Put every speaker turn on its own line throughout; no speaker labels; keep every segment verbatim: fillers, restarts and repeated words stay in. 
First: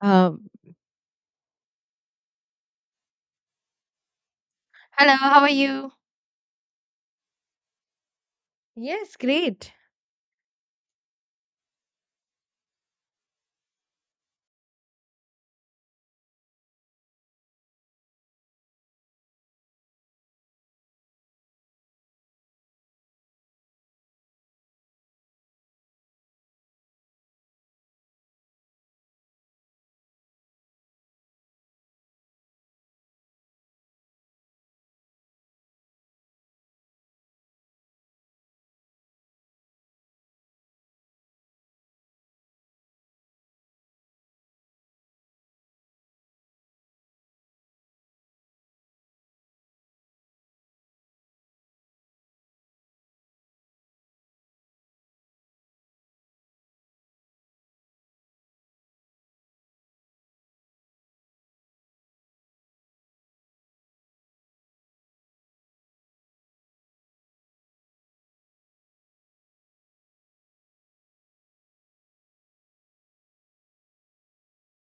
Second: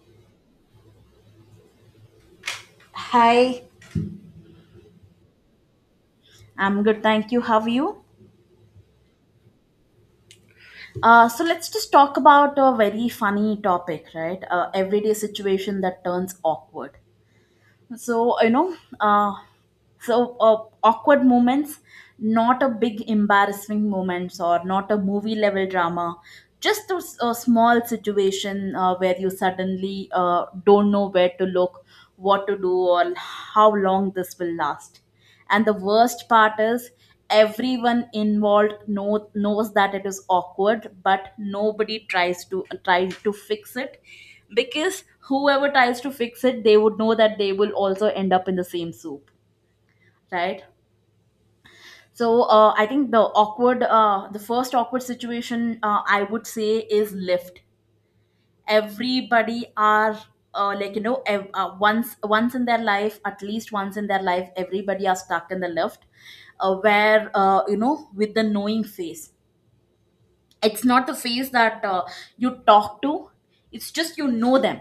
Um,
Hi,
Hello, how are you?
I'm good, thank you. How are you?
Yes, great.
Uh, so let's just talk about a very funny topic, right? Uh, everyday situation that turns awkward. So you know, uh, so uh, Awkward moments, not a big embarrassing moments or not a movie level drama, just a, s- a small situation, uh, where you suddenly uh, don't know where to look, what to do, or how long this will last. And the worst part is, everyone involved know, knows that it is awkward, but nobody tries to tries to fix it, because whoever tries to fix it, they would know that they will also end up in the same soup, right? So uh, I think the awkward uh, the first awkward situation, uh, I would say, is lift. Everybody are, uh, like you know ev- uh, once once in their life, at least once in their life, everybody are stuck in the lift, uh, where, uh, you know with the knowing face. It's not the face that uh, you talk to, it's just, you know them.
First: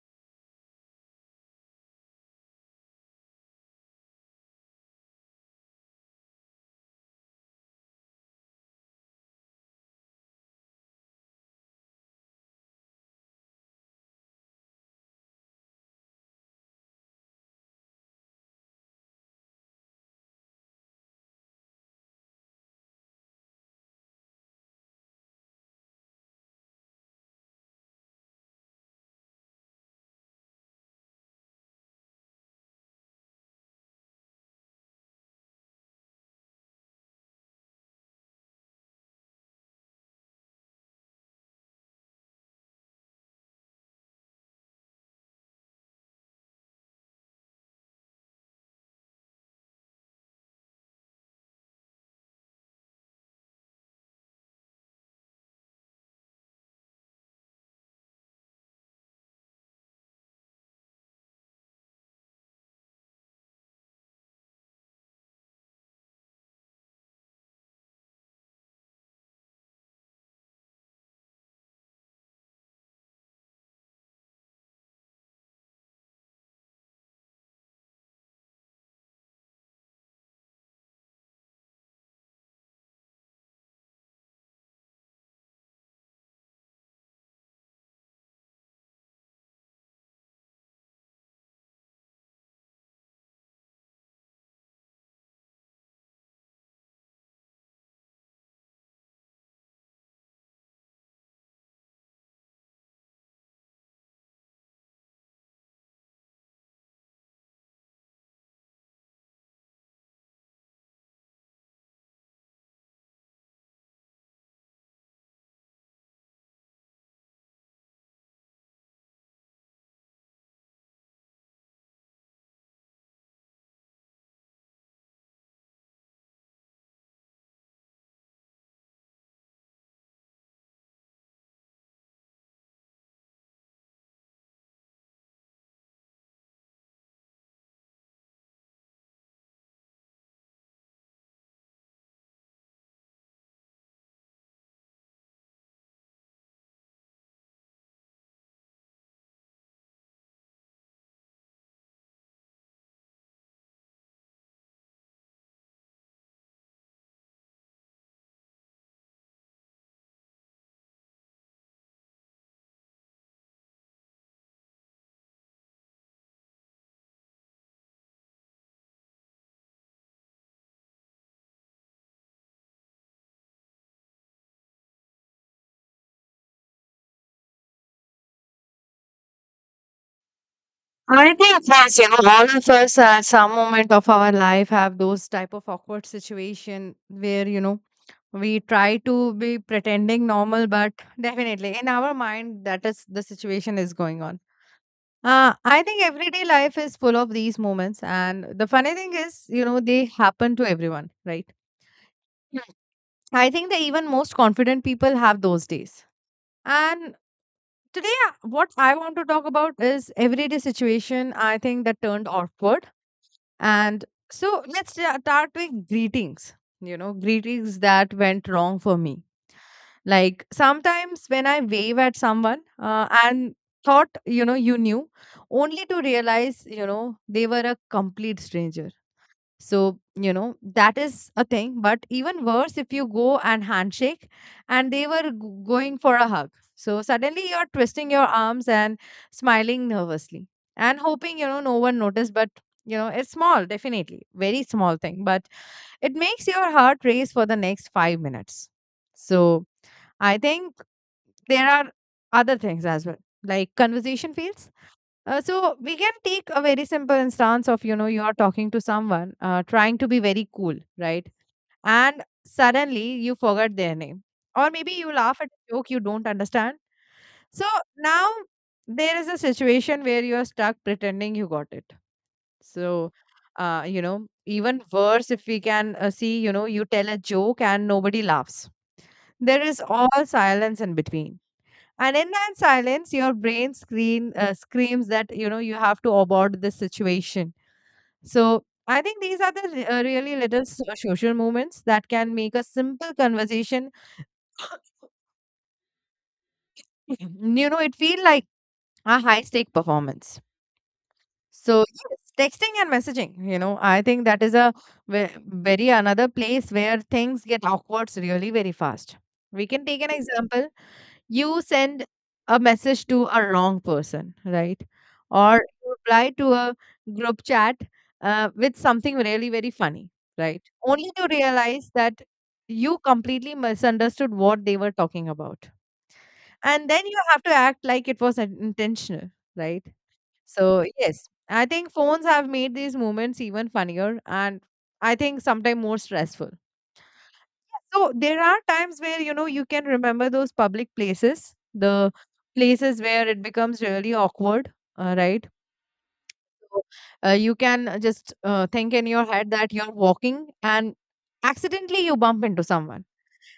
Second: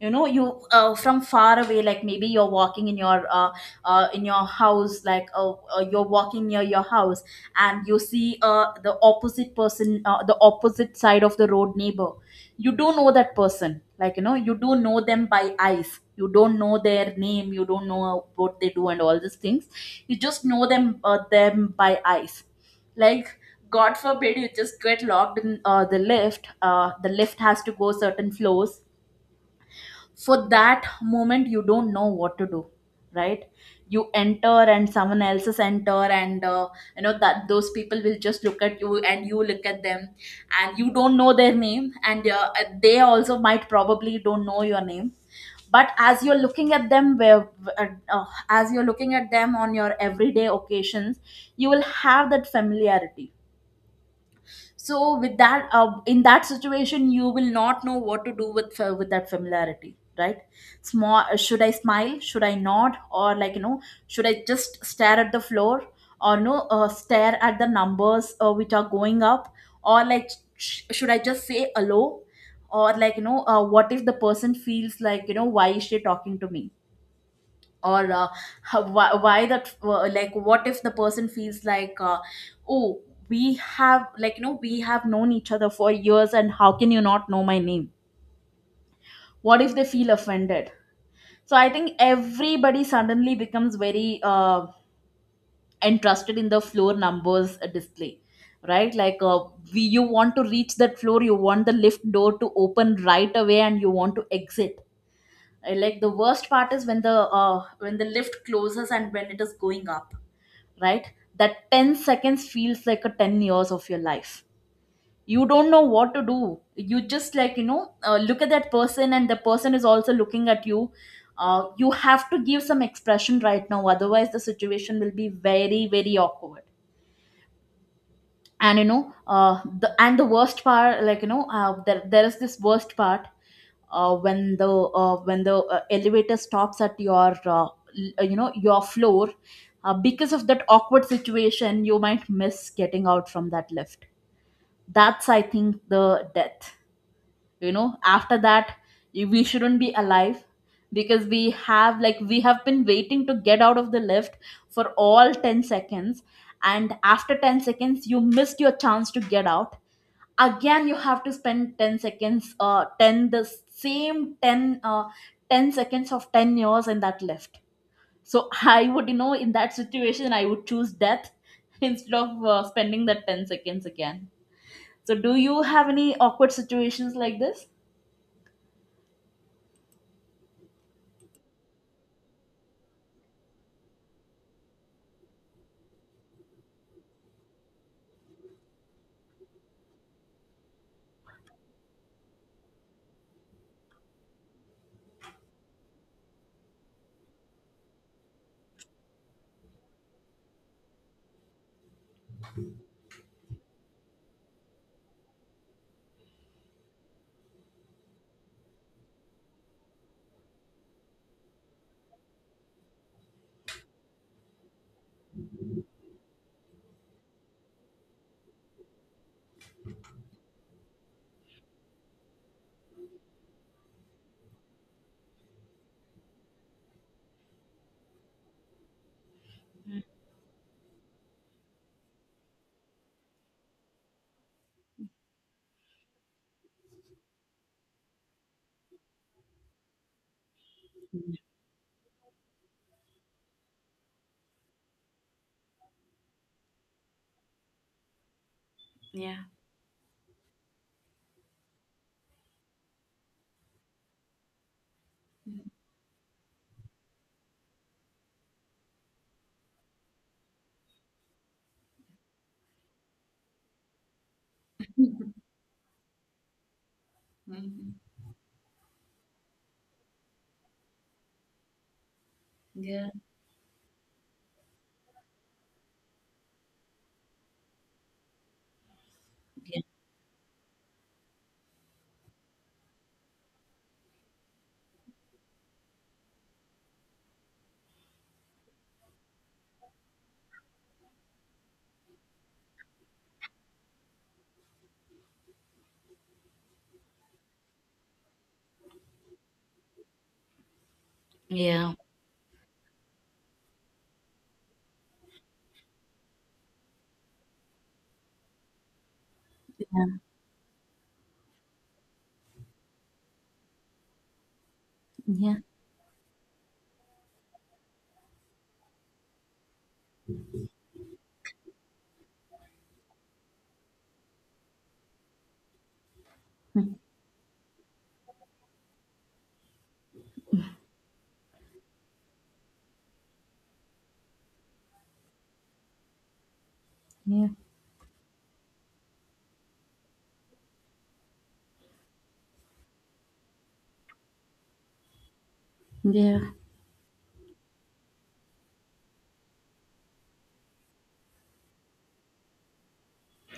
You know, you, uh, from far away, like maybe you're walking in your, uh, uh, in your house, like, uh, uh, you're walking near your house, and you see uh, the opposite person, uh, the opposite side of the road neighbor. You do know that person, like, you know you do know them by eyes, you don't know their name, you don't know what they do and all these things. You just know them uh, them by eyes. Like, god forbid, you just get locked in, uh, the lift, uh, the lift has to go certain floors. For that moment, you don't know what to do, right? You enter, and someone else's enter, and uh, you know that those people will just look at you and you look at them, and you don't know their name, and uh, they also might probably don't know your name. But as you're looking at them where uh, uh, as you're looking at them on your everyday occasions, you will have that familiarity. So with that, uh, in that situation, you will not know what to do with, uh, with that familiarity, right? Small, uh, should I smile, should I nod, or, like, you know should I just stare at the floor? Or no, uh, stare at the numbers, uh, which are going up, or like, sh- should I just say hello? Or like, you know uh, what if the person feels like, you know, why is she talking to me? Or uh, how, why, why that, uh, like, what if the person feels like, uh, oh, we have, like you know we have known each other for years, and how can you not know my name? What if they feel offended? So I think everybody suddenly becomes very, uh, interested in the floor numbers, uh, display, right? Like, uh, we, you want to reach that floor, you want the lift door to open right away, and you want to exit. Uh, like, the worst part is when the, uh, when the lift closes and when it is going up, right? That ten seconds feels like a ten years of your life. You don't know what to do. You just, like, you know, uh, look at that person, and the person is also looking at you. Uh, you have to give some expression right now, otherwise the situation will be very, very awkward. And you know uh, the and the worst part, like, you know uh, there, there is this worst part, uh, when the uh, when the uh, elevator stops at your, uh, l- you know your floor. Uh, because of that awkward situation, you might miss getting out from that lift. That's, I think, the death, you know after that. You- we shouldn't be alive, because we have like we have been waiting to get out of the lift for all ten seconds, and after ten seconds, you missed your chance to get out. Again, you have to spend ten seconds, uh ten the same ten uh ten seconds of ten years in that lift. So I would, you know in that situation, I would choose death. Instead of uh, spending that ten seconds again. So do you have any awkward situations like this?
I think yes, you know, all of us at some moment of our life have those type of awkward situation where, you know, we try to be pretending normal, but definitely in our mind, that is the situation is going on. Uh, I think everyday life is full of these moments. And the funny thing is, you know, they happen to everyone, right? Hmm. I think the even most confident people have those days. And today, uh, what I want to talk about is everyday situation I think that turned awkward. And so let's sta- start with greetings. You know, greetings that went wrong for me. Like sometimes when I wave at someone uh, and thought, you know, you knew, only to realize, you know, they were a complete stranger. So, you know, that is a thing. But even worse, if you go and handshake and they were g- going for a hug. So suddenly you're twisting your arms and smiling nervously and hoping, you know, no one noticed. But, you know, it's small, definitely, very small thing. But it makes your heart race for the next five minutes.
Yeah.
So I think there are other things as well, like conversation fails. Uh, so we can take a very simple instance of you know you are talking to someone uh, trying to be very cool, right? And suddenly you forget their name, or maybe you laugh at a joke you don't understand. So
Mhm.
now there is a situation where you are stuck pretending you got it.
Yeah,
So uh, you know even worse if we can uh, see you know you tell a joke and nobody laughs. There
yeah.
is all silence in between and in that silence your brain screen uh, screams that you know you have to abort this situation. So I think these are the re- uh, really little so- social moments that can make a simple conversation Mhm. you know it feel like a high stake performance. So
Yeah.
yes, texting and messaging, you know, I think that is a ve- very another place where things get awkward really very fast. We can take an example: you send a message to a wrong person, right? Or
Yeah,
you reply to a group chat uh, with something really very funny, right? Only to realize that you completely misunderstood what they were talking about. And then you have to act like it was in- intentional, right? So, yes, I think phones have made these moments even funnier and I think sometimes more stressful.
yeah,
So there are times where, you know, you can remember those public places, the places where it becomes really awkward, uh, right?
yeah, yeah,
So, uh, you can uh, just uh, think in your head that you're walking and accidentally you bump into someone.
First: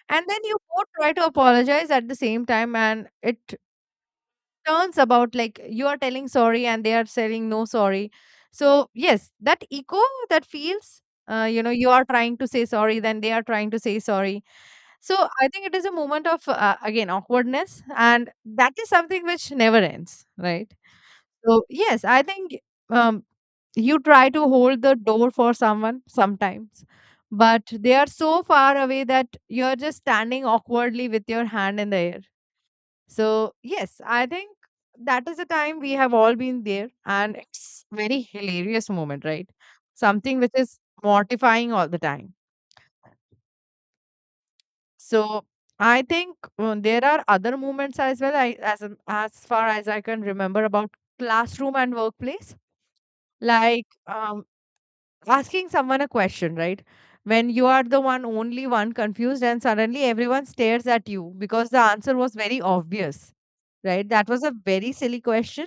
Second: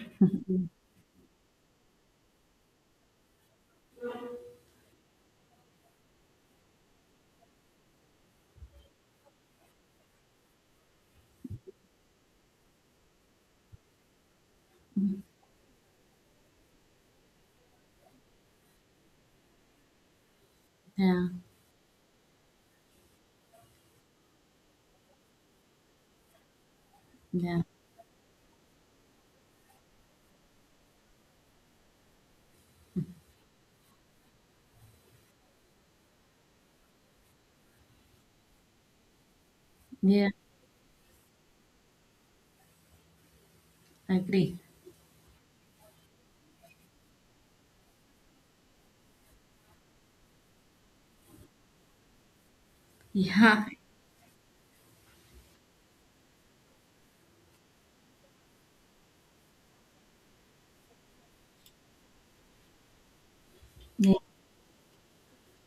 And then you both try to apologize at the same time, and it turns about like you are telling sorry and they are saying no sorry. So, yes, that echo that feels, uh, you know, you are trying to say sorry, then they are trying to say sorry. So I think it is a moment of uh, again awkwardness, and that is something which never ends, right?
yeah,
So yes, I think um, you try to hold the door for someone sometimes,
yeah,
but they are so far away that you're just standing awkwardly with your hand in the air. So yes, I think that is the time we have all been there, and it's very hilarious moment, right?
yeah.
Something which is mortifying all the time.
Agree.
So I think uh, there are other moments as well. I as an- as far as I can remember about classroom and workplace,
Yeah,
like um, asking someone a question, right? When you are the one, only one confused, and suddenly everyone stares at you because the answer was very obvious, right?
yeah.
That was a very silly question.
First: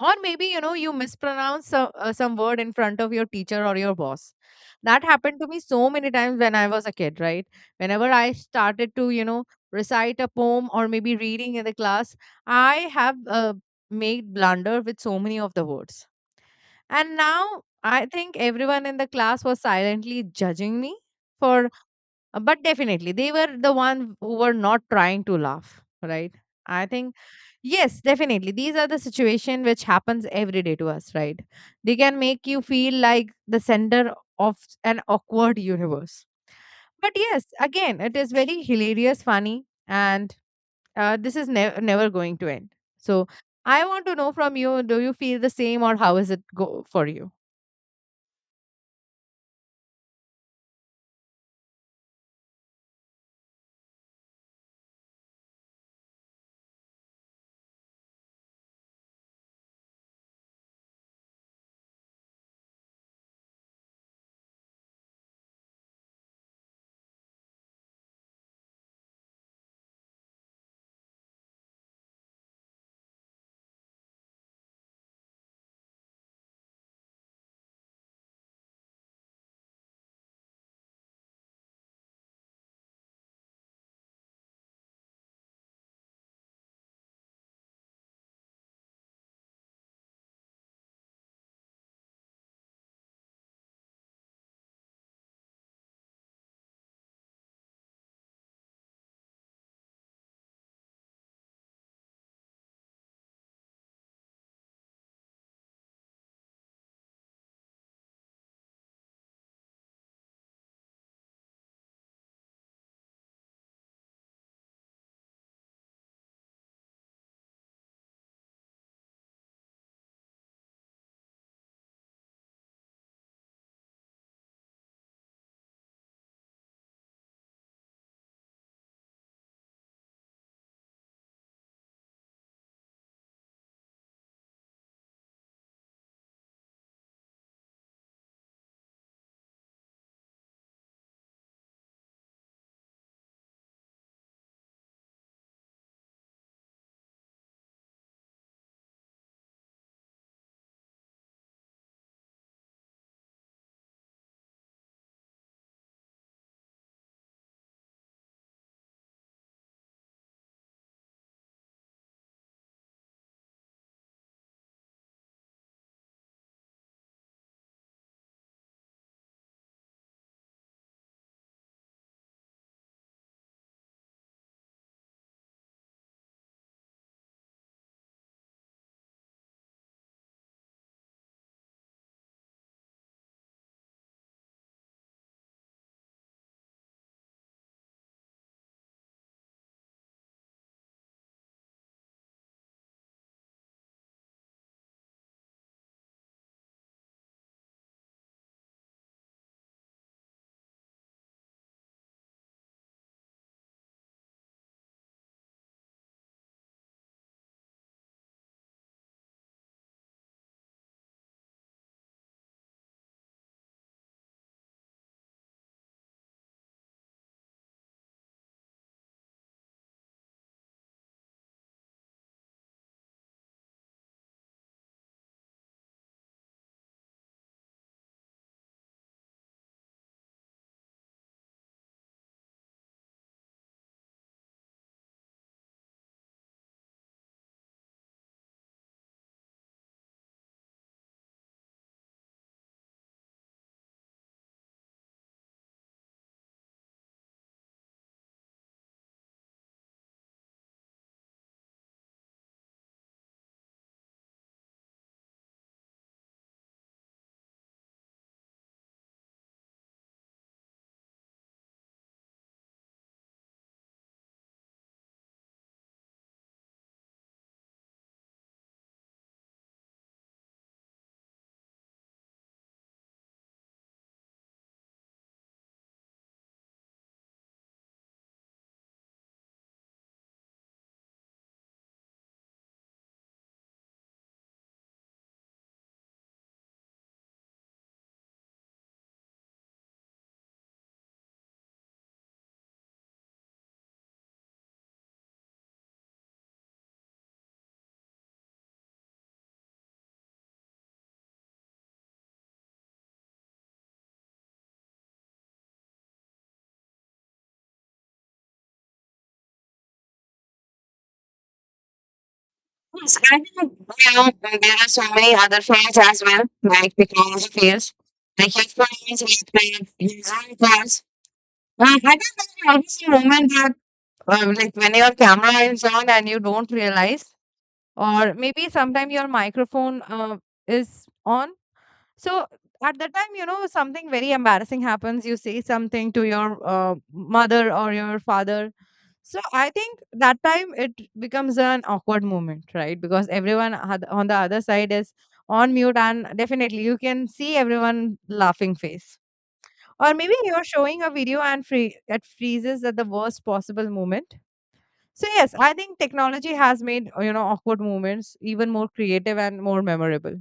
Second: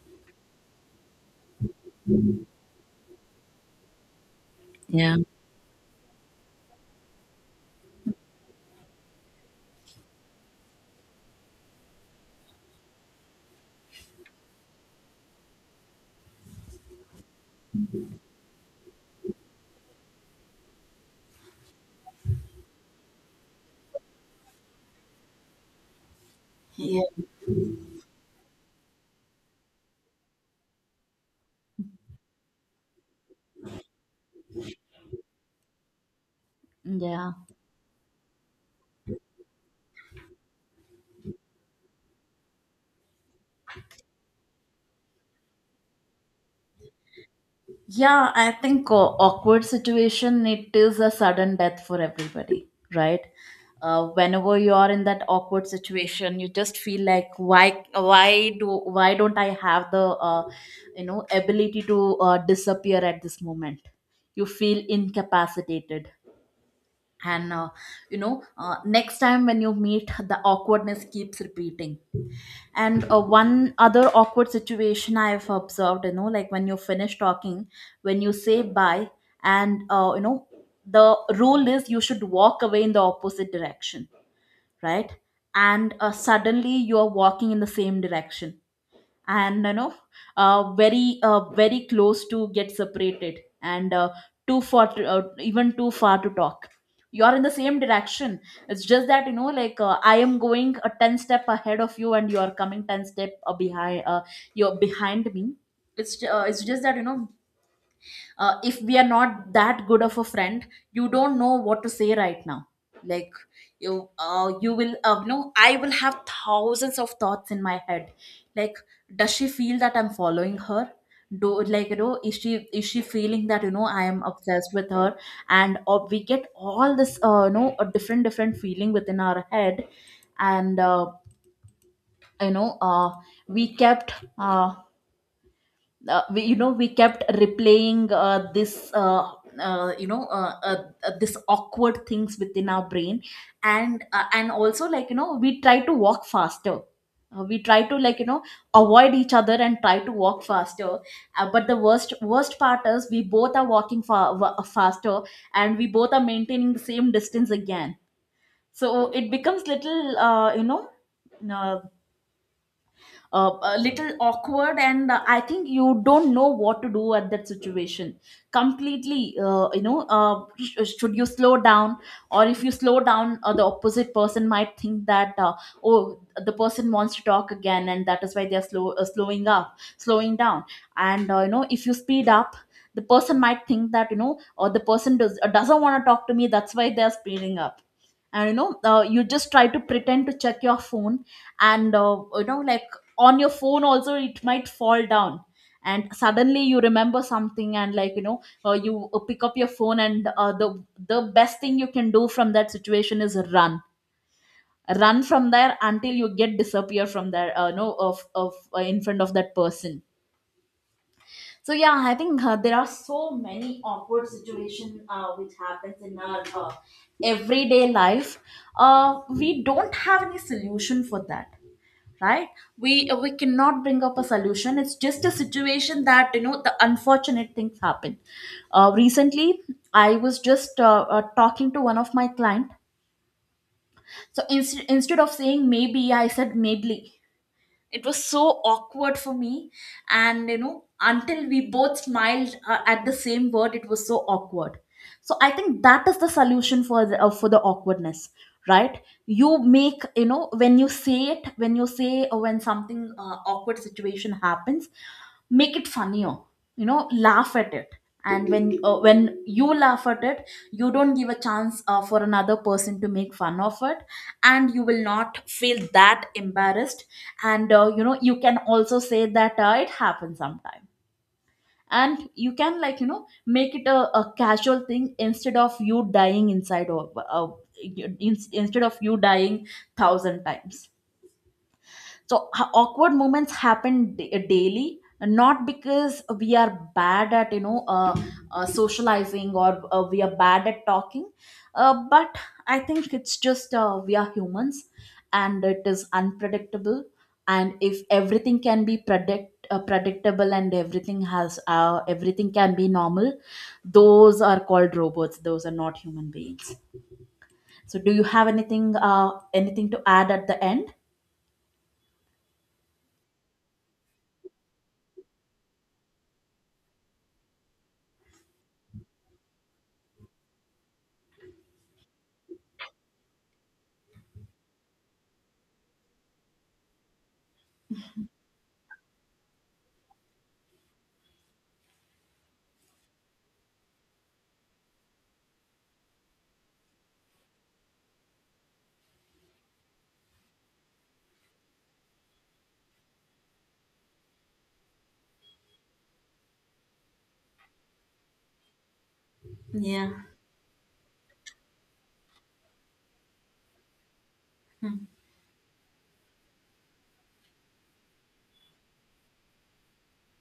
Or maybe you know you mispronounce some, uh, some word in front of your teacher or your boss. That
Yeah.
happened to me so many times when I was a kid, right? Whenever I started to, you know, recite a poem or maybe reading in the class, I have uh, made blunder with so many of the words. And now I think everyone in the class was silently judging me for uh, but definitely they were the one who were not trying to laugh, right? I
Yeah,
think yes, definitely. These are the situation which happens every day to us, right? They can make you feel like the center of an awkward universe. But
yeah.
yes, again, it is very hilarious, funny, and uh, this is nev- never going to end. So I want to know from you: do you feel the same, or how is it go for you?
Yeah, I think, uh, awkward situation, it is a sudden death for everybody, right? Uh, whenever you are in that awkward situation, you just feel like, why, why do, why don't I have the, uh, you know, ability to uh, disappear at this moment? You feel incapacitated, and uh, you know uh, next time when you meet, the awkwardness keeps repeating. And uh, one other awkward situation I've observed, you know like, when you finish talking, when you say bye, and uh, you know the rule is you should walk away in the opposite direction, right? And uh, suddenly you are walking in the same direction, and, you know uh, very, uh, very close to get separated, and uh, too far to, uh, even too far to talk. You are in the same direction. It's just that, you know like uh, I am going a ten step ahead of you and you are coming ten step, uh, behind, uh, you're behind me. It's uh, it's just that, you know, uh, if we are not that good of a friend, you don't know what to say right now. Like, you uh, you will uh, you know, I will have thousands of thoughts in my head. Like, does she feel that I'm following her? Do like you know is she is she feeling that, you know I am obsessed with her? And or we get all this, uh, you know a different different feeling within our head. And uh, you know uh, we kept, uh, uh, we, you know we kept replaying, uh, this uh, uh, you know uh, uh, uh, this awkward things within our brain. And uh, and also, like you know we try to walk faster. Uh, we try to, like you know avoid each other and try to walk faster. Uh, but the worst worst part is, we both are walking fa- wa- faster, and we both are maintaining the same distance again. So it becomes little, uh, you know uh, uh, a little awkward, and uh, I think you don't know what to do at that situation completely. Uh, you know uh, sh- uh, should you slow down? Or if you slow down, uh, the opposite person might think that, uh, oh, the person wants to talk again, and that is why they are slow uh, slowing up slowing down. And uh, you know if you speed up, the person might think that, you know, or the person does, uh, doesn't want to talk to me, that's why they're speeding up. And you know uh, you just try to pretend to check your phone, and uh, you know like, on your phone also, it might fall down, and suddenly you remember something, and like, you know uh, you uh, pick up your phone, and uh, the the best thing you can do from that situation is run. Run from there until you get disappear from there, uh, no of of uh, in front of that person. So yeah, I think, uh, there are so many awkward situation, uh, which happens in our, uh, everyday life. Uh, we don't have any solution for that, right? We we cannot bring up a solution, it's just a situation that, you know, the unfortunate things happen. Uh, recently I was just, uh, uh, talking to one of my client. So inst- instead of saying maybe, I said maybe. It was so awkward for me. And you know, until we both smiled uh, at the same word, it was so awkward. So I think that is the solution for the, uh, for the awkwardness, right? You make, you know, when you say it, when you say, or when something, uh, awkward situation happens, make it funnier, you know, laugh at it. And when, uh, when you laugh at it, you don't give a chance uh, for another person to make fun of it, and you will not feel that embarrassed. And uh, you know, you can also say that, uh, it happens sometime, and you can, like, you know, make it a, a casual thing, instead of you dying inside of, uh, in, instead of you dying thousand times. So ha- awkward moments happen da- uh, daily, not because we are bad at, you know uh, uh, socializing, or uh, we are bad at talking. Uh, but I think it's just, uh, we are humans, and it is unpredictable. And if everything can be predict uh, predictable, and everything has uh, everything can be normal, those are called robots, those are not human beings. So do you have anything, uh, anything to add at the end?
You know, and there are so many other fields as well, like technology fields, like health plans, health plans. Uh, I think there's always a moment that, uh, like, when your camera is on and you don't realize, or maybe sometime your microphone uh, is on. So at that time, you know, something very embarrassing happens. You say something to your uh, mother or your father. So I think that time it becomes an awkward moment, right? Because everyone oth- on the other side is on mute, and definitely you can see everyone laughing face,
Yeah.
or maybe you're showing a video and free it freezes at the worst possible moment.
Hmm.
So yes, I think technology has made, uh, you know, awkward moments even more creative and more memorable.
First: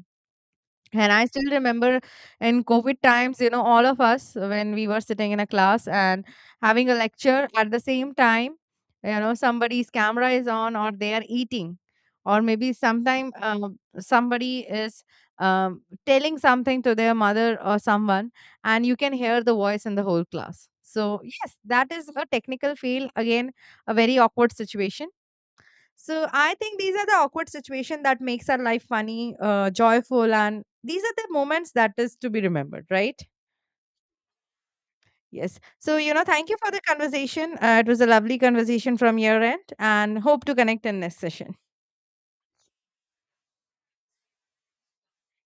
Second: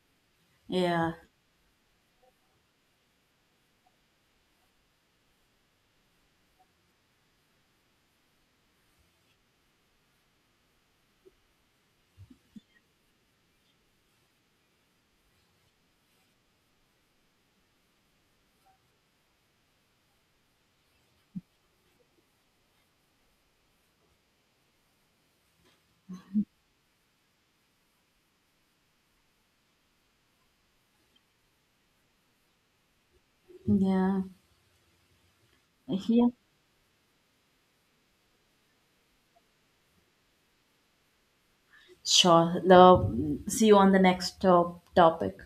Yeah.
And I still remember in COVID times, you know, all of us when we were sitting in a class and having a lecture at the same time, you know, somebody's camera is on or they are eating, or maybe sometime um, somebody is um, telling something to their mother or someone, and you can hear the voice in the whole class. So, yes, that is a technical fail. Again, a very awkward situation. So I think these are the awkward situation that makes our life funny, uh, joyful, and these are the moments that is to be remembered, right?
Yeah.
Yes. So you know,
Yeah.
thank you for the conversation. Uh, it was a lovely conversation from your end, and hope to connect in this session.
Sure. The, see you on the next top topic.